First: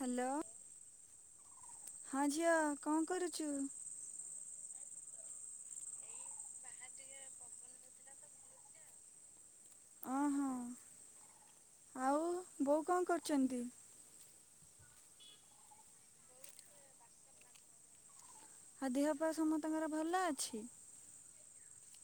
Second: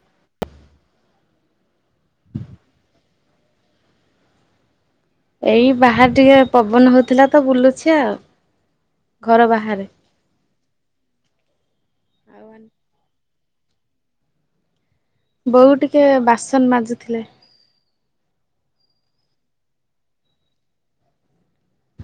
Hello ହଁ ଝିଅ କଣ କରୁଛୁ? ଏଇ ବାହାରେ ଟିକେ ପବନ ହଉଥିଲା ତ ବୁଲୁଛି ଆଉ ଘର ବାହାରେ ଓହୋ ଆଉ ବୋଉ କଣ କରୁଛନ୍ତି? ବୋଉ ଟିକେ ବାସନ ମାଜୁଥିଲେ ଆଉ ଦେହ ପା ସମସ୍ତଙ୍କର ଭଲ ଅଛି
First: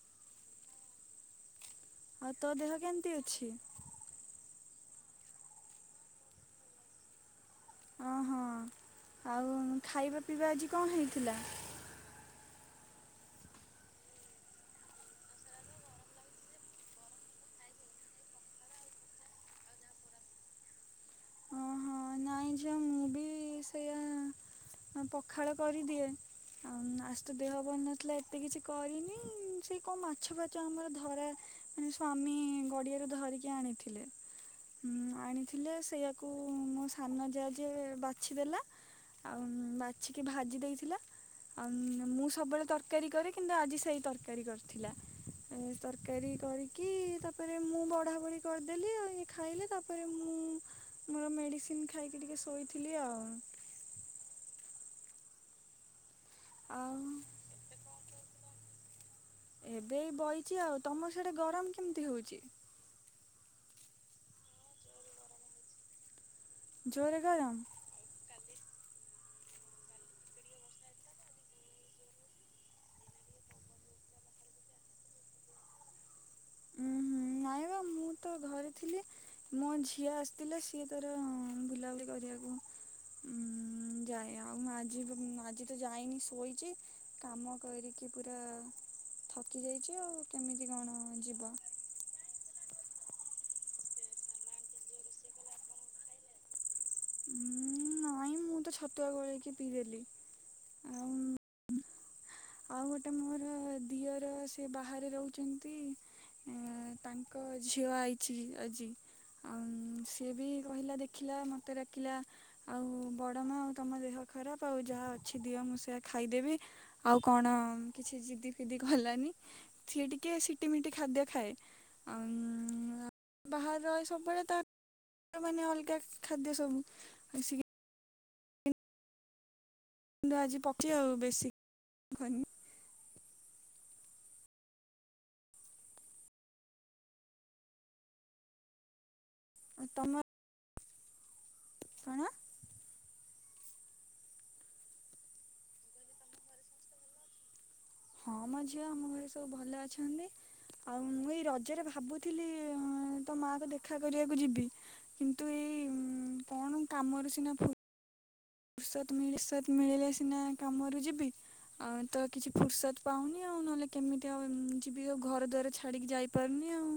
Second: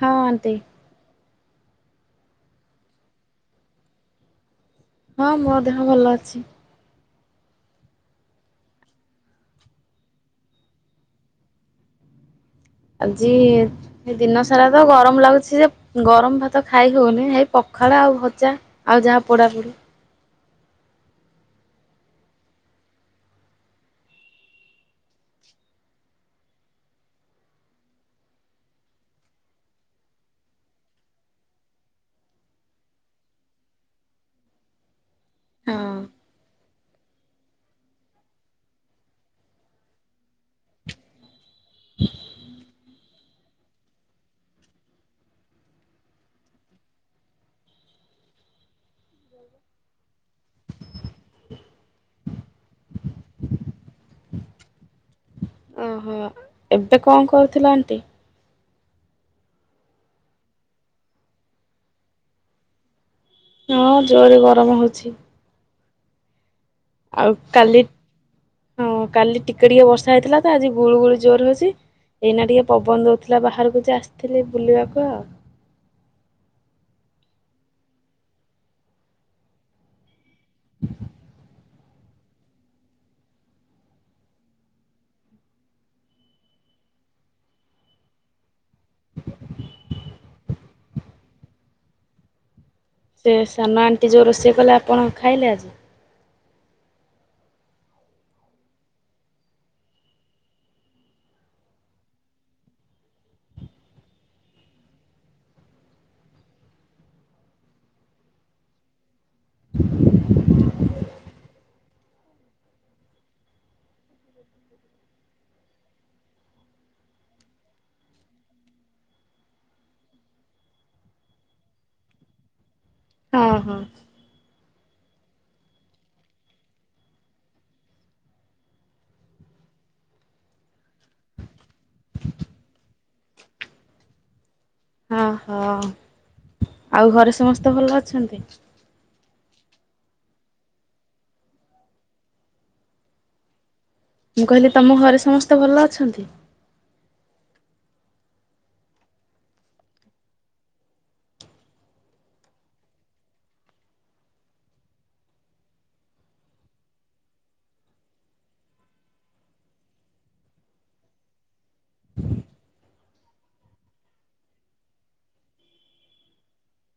ହଁ ଆଣ୍ଟି ଆଉ ତୋ ଦେହ କେମତି ଅଛି? ହଁ ମୋ ଦେହ ଭଲ ଅଛି। ଅଁ ହଁ ଆଉ ଖାଇବା ପିଇବା ଆଜି କଣ ହେଇଥିଲା? ଆଜି ଏଇ ଦିନ ସାରା ତ ଗରମ ଲାଗୁଛି ଯେ ଗରମ ଭାତ ଖାଇ ହଉନି ହେଇ ପଖାଳ ଆଉ ଭଜା ଆଉ ଯାହା ପୋଢାପୋଢି ଅଁ ହଁ ନାଇଁ ଝିଅ ମୁଁ ବି ସେଇଆ ଆ ପଖାଳ କରିଦିଏ ଆଉ ଆଜି ତ ଦେହ ଭଲ ନଥିଲା ଏତେ କିଛି କରିନି ସେ କଣ ମାଛ ଫାଚ ଆମର ଧରା ମାନେ ସ୍ଵାମୀ ଗଡିଆରୁ ଧରିକି ଆଣିଥିଲେ ଉ ଆଣିଥିଲେ ହଁ ସେଇଆକୁ ମୋ ସାନ ଯାଆ ଯେ ବାଛିଦେଲା ଆଉ ବାଛିକି ଭାଜି ଦେଇଥିଲା ଆଉ ମୁଁ ସବୁବେଳେ ତରକାରୀ କରେ କିନ୍ତୁ ଆଜି ସେଇ ତରକାରୀ କରିଥିଲା ଅସ୍ ତରକାରୀ କରିକି ତାପରେ ମୁଁ ବଢା ବଢି କରିଦେଲି ଆଉ ଇଏ ଖାଇଲେ ତାପରେ ତାପରେ ମୁଁ ମୋର ମେଡିସିନ ଖାଇକି ଟିକେ ଶୋଇଥିଲି ଆଉ ଓହୋ ଆଉ ଏବେ କଣ କରୁଥିଲ ଆଣ୍ଟି ଏବେ ଏଇ ବଇଛି ଆଉ ତମ ସେଠେ ଗରମ କେମିତି ହଉଛି ହଁ ଜୋରରେ ଗରମ ହଉଛି ଜୋରେ ଆଉ ଗରମ କାଲି ହଁ କାଲି ଟିକେ ଟିକେ ବର୍ଷା ହେଇଥିଲା ତ ଆଜି ଗୁଳୁ ଗୁଳି ଜୋର ହଉଛି ଏଇନା ଟିକେ ପବନ ଦଉଥିଲା ବାହାରକୁ ଯ ଆସିଥିଲି ବୁଲିବାକୁ ଆଉ ଉଁ ହୁଁ ନାଇଁ ବା ମୁଁ ତ ଘରେ ଥିଲି ମୋ ଝିଅ ଆସିି ଥିଲା ସିଏ ତାର ବୁଲାବୁଲି କରିବାକୁ ଉୁଁ ଯାଇ ଆଉ ମୁଁ ଆଜି ଆଜି ତ ଯାଇନି ଶୋଇଛି କାମ କରିକି ପୁରା ଥକି ଯାଇଛି ଆଉ କେମିତି କଣ ଯିବ ବା ସେ ସାନ ଆଣ୍ଟି ଯେଉଁ ରୋଷେଇ କଲେ ଆପଣ ଖାଇଲେ ଆଜି ଉଁ ନାଇଁ ମୁଁ ତ ଛତୁଆ ଗୋଳେଇକି ପିଇଦେଲି ଆଉ ଆଉ ଗୋଟେ ମୋର ଦିଅର ସେ ବାହାରେ ରହୁଛନ୍ତି। ତାଙ୍କ ଝିଅ ଆଇଛି ଆଜି। ଆଉ ସିଏ ବି କହିଲା ଦେଖିଲା ମତେ ଡାକିଲା ଆଉ ବଡ଼ମା ଆଉ ତମ ଦେହ ଖରାପ ଆଉ ଯାହା ଅଛି ଦିଅ ମୁଁ ସେୟା ଖାଇଦେବି ଆଉ କଣ କିଛି ଜିଦି ଫିଦି କଲାନି ସିଏ ଟିକେ ସିଟି ମିିଟି ଖାଦ୍ୟ ଖାଏ ଆ ହଁ ହଁ। ବାହାର ରଏ ସବୁବେଳେ ତ ମାନେ ଅଲଗା ଖାଦ୍ୟ ସବୁ [unintelligible] ହହୋ ଆଉ ଘରେ ସମସ୍ତେ ଭଲ ଅଛନ୍ତି? ଆଉ ତମର କଣ ମୁଁ କହିଲି ତମ ଘରେ ସମସ୍ତେ ଭଲ ଅଛନ୍ତି? ହଁ ମ ଝିଅ ଆମ ଘରେ ସବୁ ଭଲ ଅଛନ୍ତି। ଆଉ ମୁଁ ଏଇ ରଜରେ ଭାବୁଥିଲି ତୋ ମାଆକୁ ଦେଖା କରିବାକୁ ଯିବି କିନ୍ତୁ ଏଇ କଣ କାମରେ ସିନା ଫୁର୍ସତ ମିଳିସତ୍ମିଳିଲେ ସିନା କାମରେ ଯିବି। ଆଉ ତ କିଛି ଫୁର୍ସଦ ପାଉନି ଆଉ ନହେଲେ କେମିତି ଆଉ ଯିବି ଆଉ ଘର ଦ୍ୱାରରେ ଛାଡିକି ଯାଇ ପାରୁନି ଆଉ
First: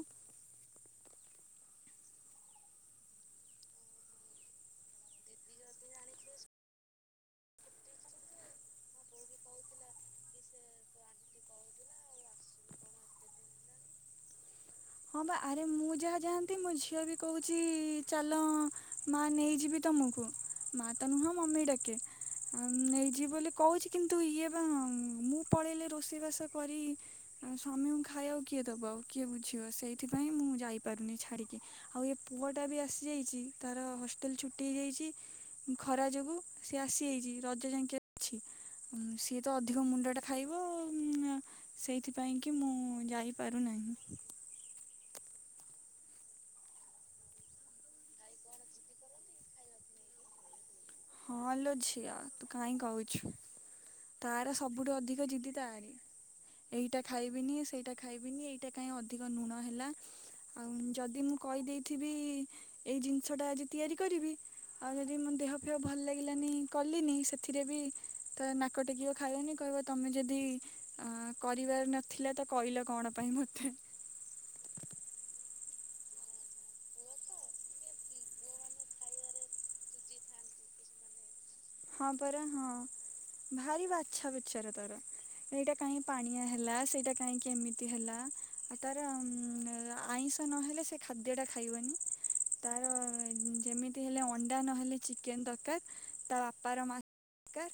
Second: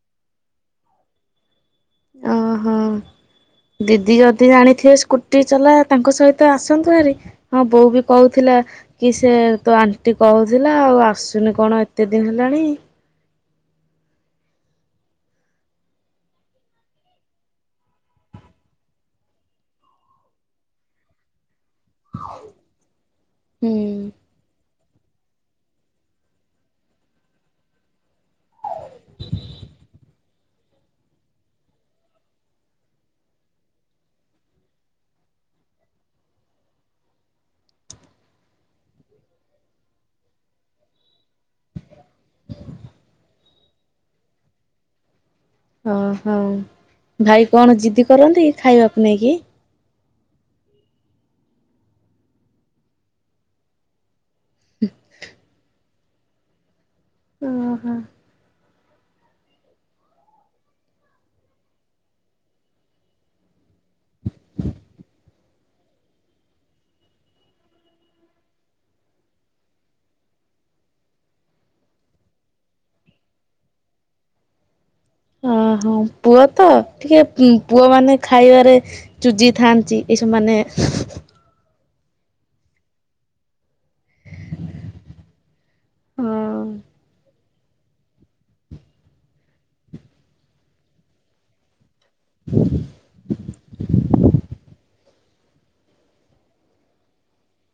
ଓହୋ [inaudible] ଦିଦି ଯଦି ଜାଣିଥିବେ ସ୍କୁଟି ଚଲା, ତାଙ୍କ ସହିତ ଆସନ୍ତୁ ଆରି ହଁ ବୋଉ ବି କହୁଥିଲା କି ସେ ତୋ ଆଣ୍ଟି କହୁଥିଲା ଆଉ ଆସୁନି କଣ ଏତେ ଦିନ ହେଲାଣି? ହଁ ବା ଆରେ ମୁଁ ଯାହା ଯାଆନ୍ତି ମୋ ଝିଅ ବି କହୁଛି ଚାଲ ଅ ମା ନେଇଯିବି ତମକୁ, ମା ତ ନୁହଁ ମମି ଡାକ ନେଇଯିବି ବୋଲି ହୁଁ କହୁଛି କିନ୍ତୁ ତୁ ଇଏ ବା ମୁଁ ପଳେଇଲେ ରୋଷେଇ ବାସ କରି ସ୍ୱାମୀଙ୍କୁ ଖାଇବାକୁ କିଏ ଦବ ଆଉ କିଏ ବୁଝିବ? ସେଇଥିପାଇଁ ମୁଁ ଯାଇପାରୁନି ଛାଡିକି ଆଉ ଏ ପୁଅ ଟା ବି ଆସି ଯାଇଛି, ତାର ହଷ୍ଟେଲ ଛୁଟି ହେଇଯାଇଛି। ଖରା ଯୋଗୁ, ସେ ଆସିଯାଇଛି ରଜ ଯାଇକି ଅଛି। ସିଏ ତ ଅଧିକ ମୁଣ୍ଡ ଟା ଖାଇବ ଅ ସେଇଥିପାଇଁ କି ମୁଁ ଯାଇପାରୁନାହିଁ। ଓହୋ, ଭାଇ କଣ ଜିଦି କରନ୍ତି ଖାଇବାକୁ ନେଇକି? ହଁ ଅ ଲୋ ଝିଅ ତୁ କାହିଁ କହୁଛୁ? ତାର ସବୁଠୁ ଅଧିକ ଜିଦି ତାରି ଏଇଟା ଖାଇବିନି ସେଇଟା ଓହୋ। ଖାଇବିନି ଏଇଟା କାହିଁ ଅଧିକ ଲୁଣ ହେଲା ଆଉ ଯଦି ମୁଁ କହିଦେଇଥିବି ଏଇ ଜିନିଷଟା ଆଜି ତିଆରି କରିବି ଆଉ ଯଦି ମୋ ଦେହ ଭଲ ଲାଗିଲାନି କଲିନି, ସେଥିରେ ବି ତ ନାକ ଟେକିବ ଖାଉନି କହିବ ତମେ ଯଦି ଅ କରିବାର ନଥିଲା ତ କହିଲ କଣ ପାଇଁ ମତେ ଓହୋ, ପୁଅ ତ? ଟିକେ ପୁଅ ମାନେ ଖାଇବାରେ ଚୁଜି ଥାଆନ୍ତି ଏଇସବୁ ମାନେ ହଁ ପରା ହଁ। ଭାରି ବାଛା ବିଚାର ତାର, ଏଇଟା କାହିଁ ପାଣିଆ ହେଲା ସେଇଟା କାହିଁକି? କେମିତି ହେଲା ଆ ତାର ଆଇଁଷ ନହେଲେ ସେ ଖାଦ୍ୟଟା ଖାଇବନି। ତାର ଯେମିତି ହେଲେ ଅଣ୍ଡା ନହେଲେ ଚିକେନ ଦରକାର ତା ପାର ମାକାର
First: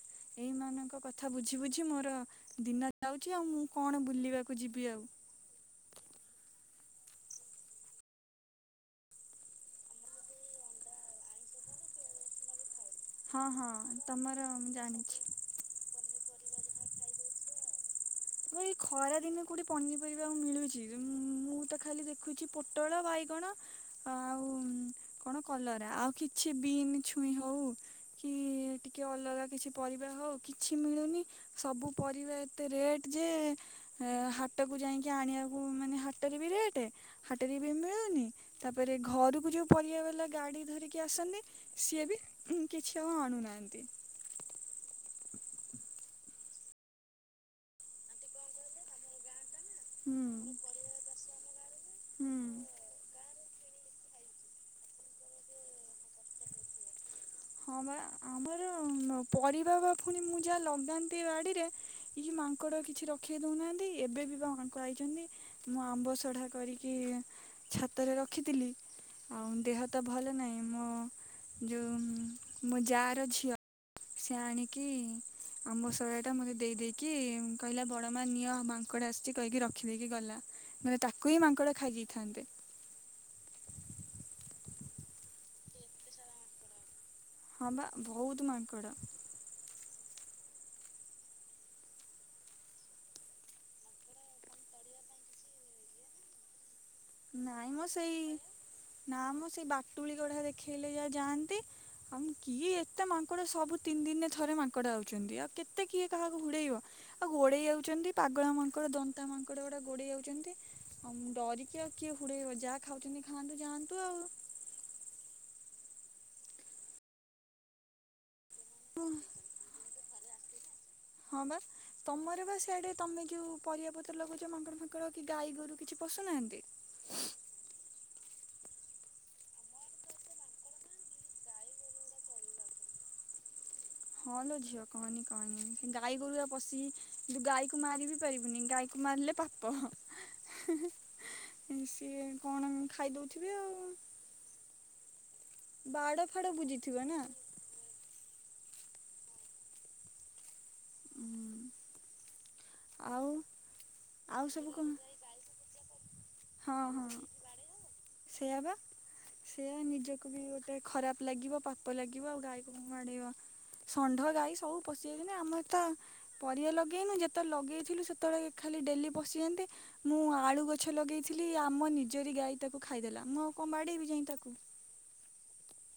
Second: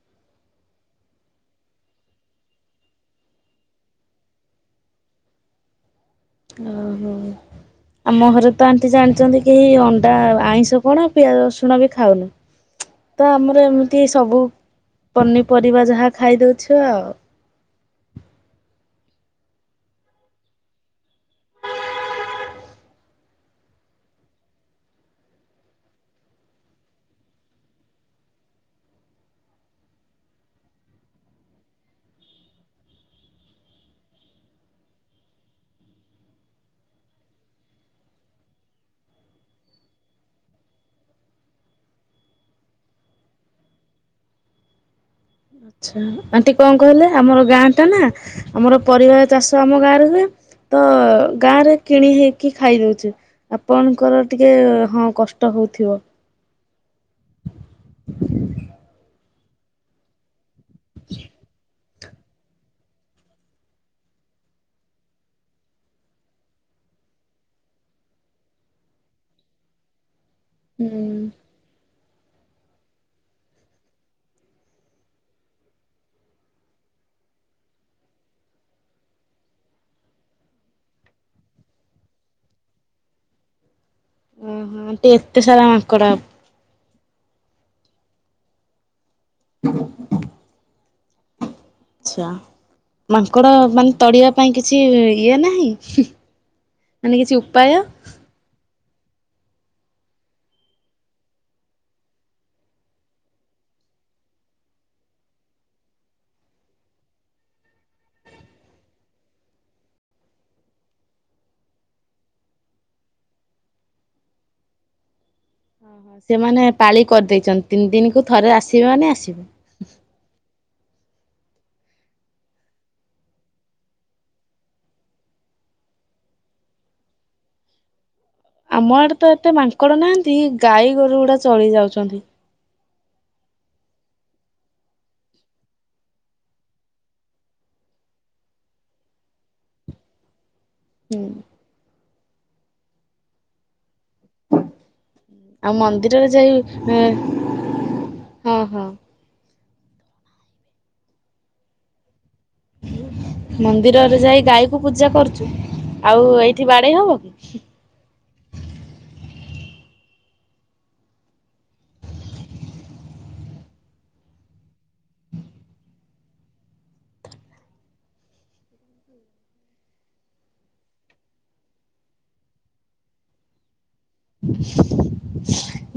ଏଇମାନଙ୍କ କଥା ବୁଝି ବୁଝି ମୋର ଦିନ ଯାଉଛି ଆଉ ମୁଁ କଣ ବୁଲିବାକୁ ଯିବି ଆଉ ହ ହୋ ଆମ ଘରେ ତ ଆଣ୍ଟି ଜାଣିଛନ୍ତି କି ଅଣ୍ଡା ଆଇଁଷ କଣ ପିଆ ରସୁଣ ବି ଖାଉନୁ। ନ ବି ଖାଇ [unintelligible] ତ ଆମର ଏମିତି ସବୁ ପନିପରିବା ଯାହା ଖାଇଦଉଛ ଆଉ ହ। [unintelligible] ମୁଁ ଏଇ ଖରାଦିନେ କୋଉଠି ପନିପରିବା ଆଉ ମିଳୁଛି ମୁଁ ତ ଖାଲି ଦେଖୁଛି ପୋଟଳ ବାଇଗଣ। ଅ ଆଉ କଣ କଲରା ଆଉ କିଛି ବି ଛୁଇଁ ହଉ। କି ଟିକେ ଅଲଗା କିଛି ପରିବା ହଉ କିଛି ମିଳୁନି। ସବୁ ପରିବା ଏତେ ରେଟ ଯେ ଏ ହାଟକୁ ଯାଇକି ଆଣିବାକୁ ମାନେ ହାଟରେ ବି ରେଟ ହାଟେରେ ବି ମିଳୁନି ତାପରେ ଘରୁକୁ ଯଉ ପରିବା ବାଲା ଗାଡି ଧରିକି ଆସନ୍ତି ସିଏ ବି ହୁଁ- କିଛି ଆଉ ଆଣୁନାହାଁନ୍ତି। ଆଛା ଆଣ୍ଟି କଣ କହିଲେ ଆମର ଗାଁ ଟା ନା ଆମର ପରିବା ଚାଷ ତ ଆମ ଗାଁରେ ହୁଏ ହୁଁ ତ ଗାଁରେ କିଣି ହୁଁ। ହେଇକି ଖାଇଦଉଚୁ ଆପଣଙ୍କର ଟିକେ ହଁ କଷ୍ଟ ହଉଥିବ। ହଁ ବା ଆମର ପରିବା ବା ଫୁଣି ମୁଁ ଯାହା ଲଗାନ୍ତି ବାଡିରେ ଇଏ ମାଙ୍କଡ କିଛି ରଖେଇ ଦଉନାହାନ୍ତି ଏବେ ବି ବା ମାଙ୍କଡ ଆଇଚନ୍ତି। ମୁଁ ଆମ୍ବ ସଢା କରିକି ଛାତରେ ରଖିଥିଲି ଆଉ ଦେହ ତ ଭଲ ନାହିଁ ମ ହୁଁ ଯଉ ଉଁ- ମୋ ଯା ର ଝିଅ ସେ ଆଣିକି ଆମ୍ବ ସରା ଟା ମୋତେ ଦେଇ ଦେଇକି କହିଲା ବଡ ମା ନିଅ ମାଙ୍କ ଙ୍କଡ ଆସିଚି କହିକି ରଖିଦେଇକି ଗଲା ନହେଲେ ତାକୁ ହିଁ ମାଙ୍କଡ ଖାଇଯାଇଥାନ୍ତେ। ଓହୋ ଆଣ୍ଟି ଏତେ ସାରା ମାଙ୍କଡ ଆ ହଁ ବା ବହୁତ୍ ମାଙ୍କଡ। [inaudible] ଆଚ୍ଛା। ମାଙ୍କଡ ମାନେ ତଡିବା ପାଇଁ କିଛି ଇଏ ନାହିଁ। ମାନେ କିଛି ଉପାୟ? ନାଇଁ ମ ସେଇ ନା ମ ସେଇ ବାଟୁଳି ଗୁଢା ଦେଖେଇଲେ ଯାହା ଯାଆନ୍ତି। ଆମ୍- କିଏ ଏତେ ମାଙ୍କଡ ସବୁ ତିନି ଦିନରେ ଥରେ ମାଙ୍କଡ ଆଉଚନ୍ତି ଆଉ କେତେ କିଏ କାହାକୁ ଘୁଡେଇବ। ଆଉ ଗୋଡେଇ ଆଉଚନ୍ତି ପାଗଳା ମାଙ୍କଡ ଦନ୍ତା ମାଙ୍କଡ ଗୁଡା ଗୋଡେଇ ଆଉଚନ୍ତି ଆଉମ୍ ଡରି କିଏ ଆଉ କିଏ ହୁଡେଇବ ଯାହା ଖାଉଚନ୍ତି ଖାଆନ୍ତୁ ଯାଆନ୍ତୁ ଆଉ। ସେମାନେ ପାଳି କରିଦେଇଚନ୍ତି ତିନି ଦିନକୁୁ ଥରେ ଆସିବେ ମାନେ ଆସିବେ। ହଁ ବା। ତମର ବା ସିଆଡେ ତମେ ଯଉ ପରିବାପତ୍ର ଲଗଉଚ ମାଙ୍କଡ ଫାଙ୍କଡ କି ଗାଈ ଗୋରୁ କିଛି ପଶୁନାହାନ୍ତି? ଆମ ଆଡେ ତ ଏତେ ମାଙ୍କଡ଼ ନାହାନ୍ତି ଗାଈ ଗୋରୁ ଗୁଡା ଚଳି ଯାଉଚନ୍ତି। ହଁ ଲୋ ଝିଅ କହନି କହନି ଗାଈ ଗୋରୁ ଯା ପଶିି ଗାଈକୁ ମାରି ବି ପାରିବୁନି ଗାଈକୁ ମାରିଲେ ପାପ୍ ପ -ହେଁ -ହେଁ। ହୁଁ। ହିଁ ସିଏ କଣ ଖାଇ ଦଉଥିବେ ଆଉ। ଆଉ ବାଡ଼ ମନ୍ଦିରରେ ଫାଡ଼ ଯାଇ ବୁଜିଥିବ ନା? ଉଁ- ହଁ -ହଁ। ଆଉ ମନ୍ଦିରରେ ଯାଇ ଆଉ ଗାଈ ସବୁ କୁ କଣ? ପୂଜା କରୁଚୁ ଆଉ ଏଇ ହଁ -ହଁ ସେଇଆ ବା। ସେୟା ନିଜକୁ ବି ଗୋଟେ ଖରାପ୍ ଲାଗିବ ପାପ ଲାଗିବ ଆଉ ଗାଈକୁ ବାଡ଼େଇବ ଷଣ୍ଢ ଗାଈ ସବୁ ପଶିଯାଉଚନ୍ତି ଆମର ତ ପରିବା ଲଗେଇନୁ ଯେତେବେଳେ ଲଗେଇଥିଲୁ ସେତେବେଳେ ଖାଲି ଡେଲି ପଶିଯାଆନ୍ତି। ମୁଁ ଆଳୁ ଗଛ ଲଗେଇଥିଲି ଆମ ନିଜରି ଗାଈ ତାକୁ ଖାଇଦେଲା ମୁଁ ଆଉ କଣ ବାଡ଼େଇବି ଯାଇଁ ତାକୁ।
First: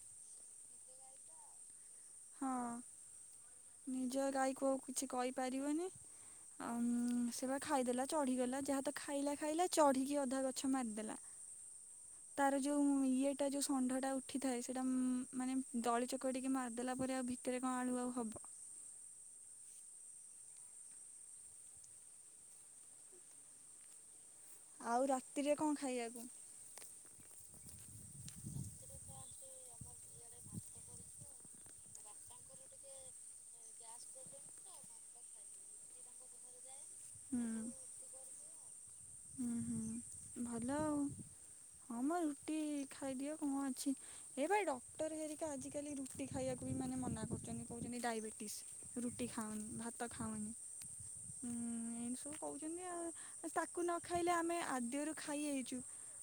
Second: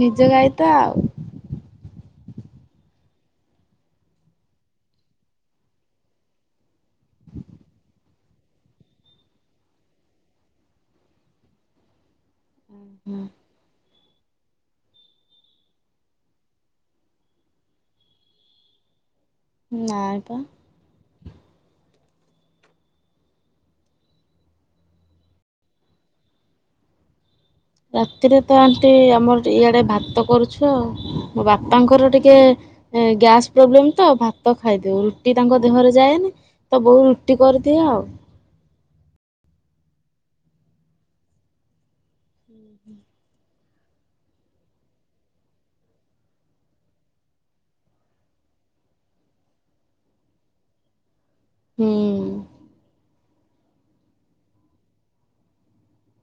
ନିଜ ଗାଈ ତ ଆଉ। ହଁ ନିଜ ଗାଈକୁ କିଛି କହିପାରିବନି। ଆମ୍ -ସେ ବା ଖାଇଦେଲା ଚଢ଼ିଗଲା ଯାହା ତ ଖାଇଲା ଖାଇଲା ଚଢ଼ିକି ଅଧା ଗଛ ମାରିଦେଲା। ତାର ଯଉ ଇଏଟା ଯଉ ଷଣ୍ଢ ଟା ଉଁ ଉଠିଥାଏ ସେଟା ମ୍- ମାନେ ଦଳି ଚକଟି କି ମାରିଦେଲା ପରେ ଆଉ ଭିତରେ କଣ ଆଳୁ ଆଉ ହବ? ନାଁଇ ପା। ଆଉ ରାତିରେ କଣ ଖାଇବାକୁ? ରାତିରେ ତ ଆଣ୍ଟି ଆମର ଇଆଡେ ଭାତ କରୁଚୁ ଆଉ ମୋ ବାପାଙ୍କର ଟିକେ ଏ ଗ୍ୟାସ୍ ପ୍ରୋବ୍ଲେମ୍ ତ ଭାତ ଖାଇଦଉ ରୁଟି ତାଙ୍କ ଦେହରେ ଯାଏନି। ତୋ ବୋଉ ରୁଟି ହୁଁ। କରିଦିଏ ଆଉ। ହୁଁ ହୁଁ ଭଲ ଆଉ ହଁ ମୋ ରୁଟି ଖାଇଦିଅ କଣ ଅଛି। ହେଇପା ଏଡକ୍ଟର ହେରିକା ଆଜିିକାଲି ରୁଟି ଖାଇବାକୁବି ମାନେ ମନା କରୁଚନ୍ତି କହୁଚନ୍ତି ଡାଇବେଟିସ ରୁଟି ଖାଉନି ଭାତ ଖାଉନି ଉ ହୁଁ ଏମିତି ସବୁ କହୁଚନ୍ତି ତା ତାକୁ ନଖାଇଲେ ଆମେ ଆଦ୍ୟରୁ ଖାଇଆଇଚୁ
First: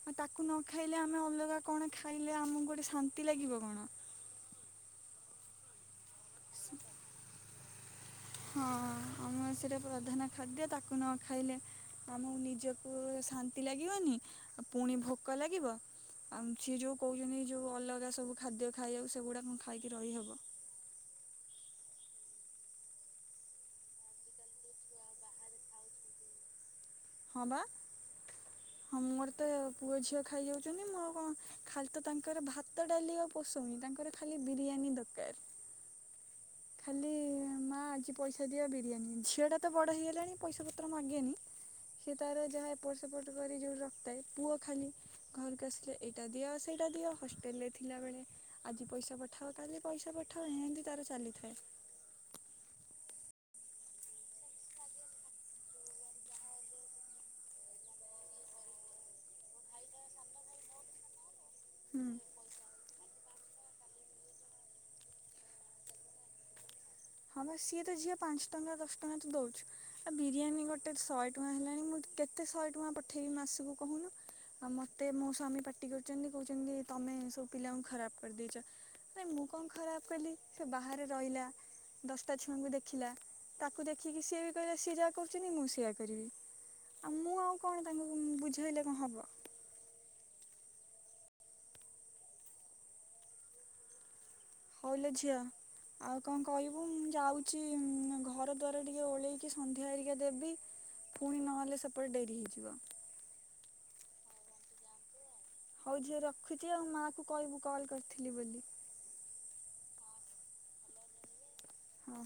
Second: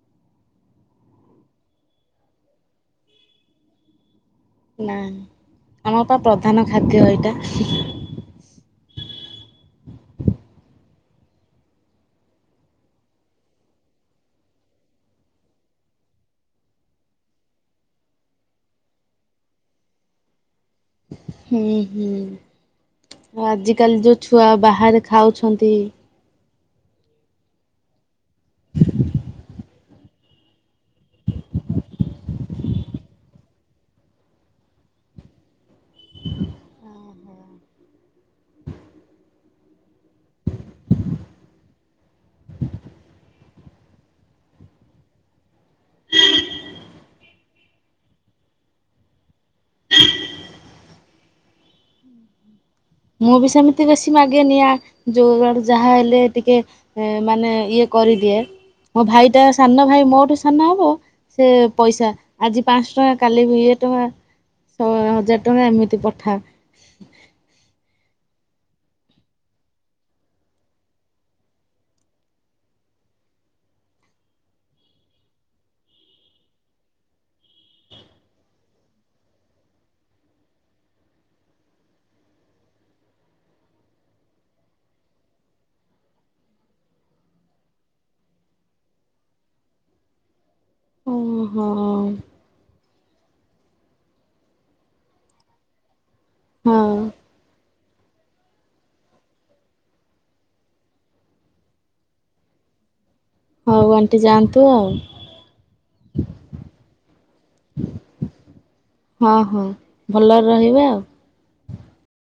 ଆଉ ତାକୁ ନଖାଇଲେ ଆମେ ଅଲଗା କଣ ଖାଇଲେ ଆମକୁ ଗୋଟେ ଶାନ୍ତି ଲାଗିବ କଣ ନା ଆମରପା ପ୍ରଧାନ ଖାଦ୍ୟ ଏଇଟା। ହଁ ଆମର ସେଟା ପ୍ରଧାନ ଖାଦ୍ୟ ତାକୁ ନଖାଇଲେ ଆମ ନିଜକୁ ଶାନ୍ତି ଲାଗିବନି ଆଉ ପୁଣି ଭୋକ ଲାଗିବ ଆଉ ସିଏ ଯେଉଁ କହୁଛନ୍ତି ଯେଉଁ ଅଲଗା ସବୁ ଖାଦ୍ୟ ଖାଇବାକୁ ସେଗୁଡ଼ାକ ଖାଇକି ରହିହବ। ହୁଁ ହୁଁ ଆଜିକାଲି ଯୋଉ ଛୁଆ ବାହାରେ ଖାଉଛନ୍ତି। ହଁବା ହଁ ମୋରତ ପୁଅ ଝିଅ ଖାଇଯାଉଛନ୍ତି ମୁଆଉ ‌କଣ ଖାଲିତ ତାଙ୍କର ଭାତ ଡାଲି ଆଉ ପୋଷୁଣୀ ତାଙ୍କର ଖାଲି ବିରିୟାନୀ ଦରକାର। ଖାଲି ମା ଆଜି ପଇସା ଦିଅ ବିରିୟାନୀ ଝିଅଟାତ ବଡ଼ ହେଇଗଲାଣି ପଇସା ପତ୍ର ମାଗେନି ସେ ତାର ଯାହାଏପଟ ସେପଟ କରି ଯୋଉ ରଖିଥାଏ ପୁଅ ଖାଲି ଘରକୁ ଆସିଲେ ଏଇଟା ଦିଅ ସେଇଟା ଦିଅ ହଷ୍ଟେଲରେ ଥିଲାବେଳେ ଆଜି ପଇସା ପଠାଅ କାଲି ପଇସା ପଠାଅ ଏମତି ତାର ଚାଲିଥାଏ। ମୁଁ ବି ସେମିତି ବେଶୀ ମାଗେନିିଆଁ ଯୋଉ ଆଡ଼ୁ ଯାହା ହେଲେ ଟିକେ ଏ ମାନେ ଇଏ କରିଦିଏ ମୋ ଭାଇଟା ସାନ ଭାଇ ମୋଠୁ ସାନ ହବ ସେ ହୁଁ। ପଇସା ଆଜି ପାଞ୍ଚ ଟଙ୍କା କାଲି ଇଏ ଟଙ୍କା ହଜାର ଟଙ୍କା ଏମିତି ପଠାଅ ହଁବା ସିଏତ ଝିଅ ପାଞ୍ଚ ଟଙ୍କା ଦଶ ଟଙ୍କାତୁ ଦ‌ଉଛୁ ଆ ବିରିୟାନୀ ଗୋଟେ ଶହେ ଟଙ୍କା ହେଲାଣି ମୁଁ କେତେ ଶହେ ଟଙ୍କା ପଠେଇବି ମାସକୁ କହୁନୁ। ଆଉ ମତେ ମୋ ସ୍ୱାମୀ ପାଟି କରୁଚନ୍ତି କହୁଚନ୍ତି ତମେ ସବୁ ପିଲାଙ୍କୁ ଖରାପ୍ କରିଦେଇଛ। ଆରେ ମୁଁ କଣ ଖରାପ୍ କଲି ସେବାହାରେ ରହିଲା ଦଶଟା ଛୁଆଙ୍କୁ ଦେଖିଲା ତାକୁ ଦେଖିକି ସିଏବି କହିଲା ସିଏ ଯାହା କରୁଚନ୍ତି ମୁଁ ସେଇଆ କରିବି। ଆଉ ମୁଁ ଆଉ କଣ ତାଙ୍କୁ ବୁଝେଇଲେ କଣ ହବ। ଉଁ ହଁ। ହଉଲୋ ଝିଅ ଆଉ କଣ ହଁ କହିବୁ ମୁଁ ଯାଉଚି ଘର ଦ୍ଵାର ଟିକେ ଓଳେଇକି ସନ୍ଧ୍ୟା ହେରିକା ଦେବି ଫୁଣି ନହେଲେ ସେପଟେ ଡେରି ହେଇଯିବ। ହଉ ଆଣ୍ଟି ଯାଆନ୍ତୁ ଆଉ। ହଉ ଝିଅ ରଖୁଛି ଆଉ ମାକୁ କହିବୁ କଲ୍ କରିଥିଲି ବୋଲି? ହଁ ହଁ ଭଲରେ ରହିବେ ଆଉ। ହଁ।